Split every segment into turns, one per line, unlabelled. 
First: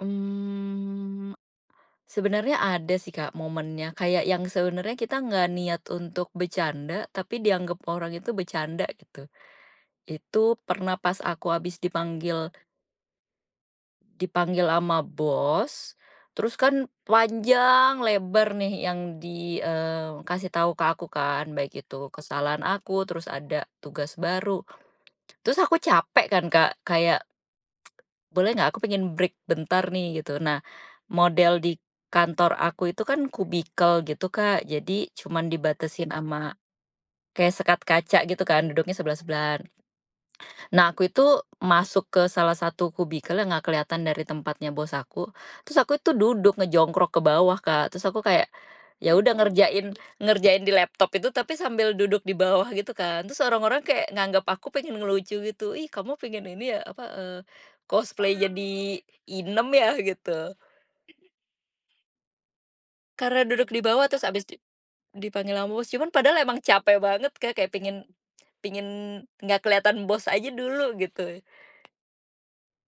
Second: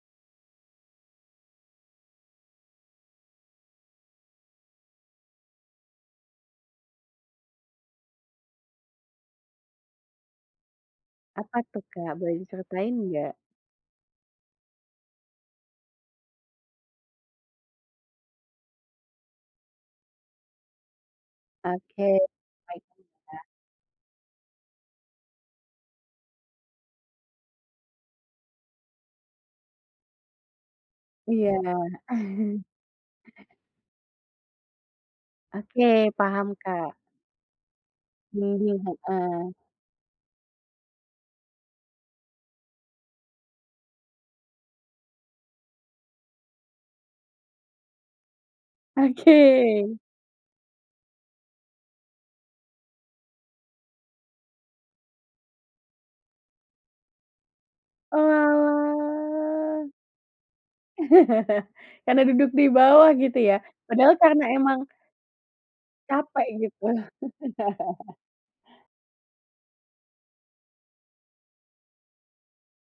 Mmm, sebenarnya ada sih, Kak, momennya kayak yang sebenarnya kita nggak niat untuk bercanda tapi dianggap orang itu bercanda gitu, itu pernah pas aku
Apa
habis
tuh, Kak, boleh
dipanggil
diceritain nggak?
Dipanggil ama bos, terus kan panjang, lebar nih yang di, eee, kasih tahu ke aku kan, baik itu
Oke,
kesalahan aku terus
[unintelligible]
ada tugas baru. Terus aku capek kan, Kak, kayak boleh gak aku pengen break bentar nih gitu. Nah,
Iya.
model di kantor aku itu kan kubikel gitu, Kak, jadi cuman
Oke,
dibatasin sama
paham, Kak.
kayak sekat kaca gitu kan
Mhm,
duduknya
heeh.
sebelah-sebelahan. Nah, aku itu masuk ke salah satu kubikel yang ga keliatan dari tempatnya bos aku. Terus aku itu duduk ngejongkrok ke bawah, Kak. Terus aku kayak yaudah ngerjain
Oke.
ngerjain di laptop itu tapi sambil duduk di bawah gitu kan. Terus orang-orang kayak nganggap aku pengen ngelucu gitu, ih kamu pengen ini ya, apa eee, cosplay jadi inem
Oalah.
ya gitu.
Karena duduk di bawah gitu
Karena
ya,
duduk di bawah
padahal
terus
karena
habis di
emang
dipanggil sama bos, cuman padahal
capek
emang
gitu.
capek banget, Kak, kayak pengen pengen nggak kelihatan bos aja dulu gitu.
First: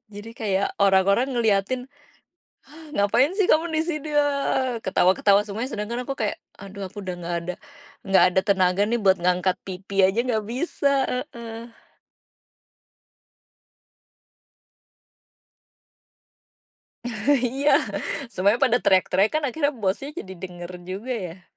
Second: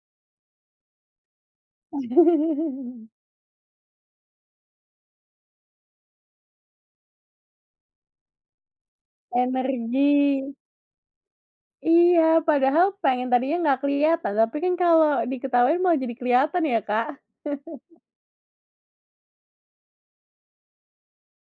Jadi kayak orang-orang ngeliatin, "Ngapain sih kamu di sini? hahaha" ketawa-ketawa semuanya sedangkan aku kayak, aduh aku udah nggak ada nggak ada tenaga nih buat ngangkat pipi aja nggak
Energi.
bisa, heeh.
Iya, padahal pengen tadinya nggak kelihatan. Tapi kan kalau diketawain malah jadi kelihatan ya, Kak.
Iya, semuanya pada teriak-teriak kan akhirnya bos nya jadi denger juga ya.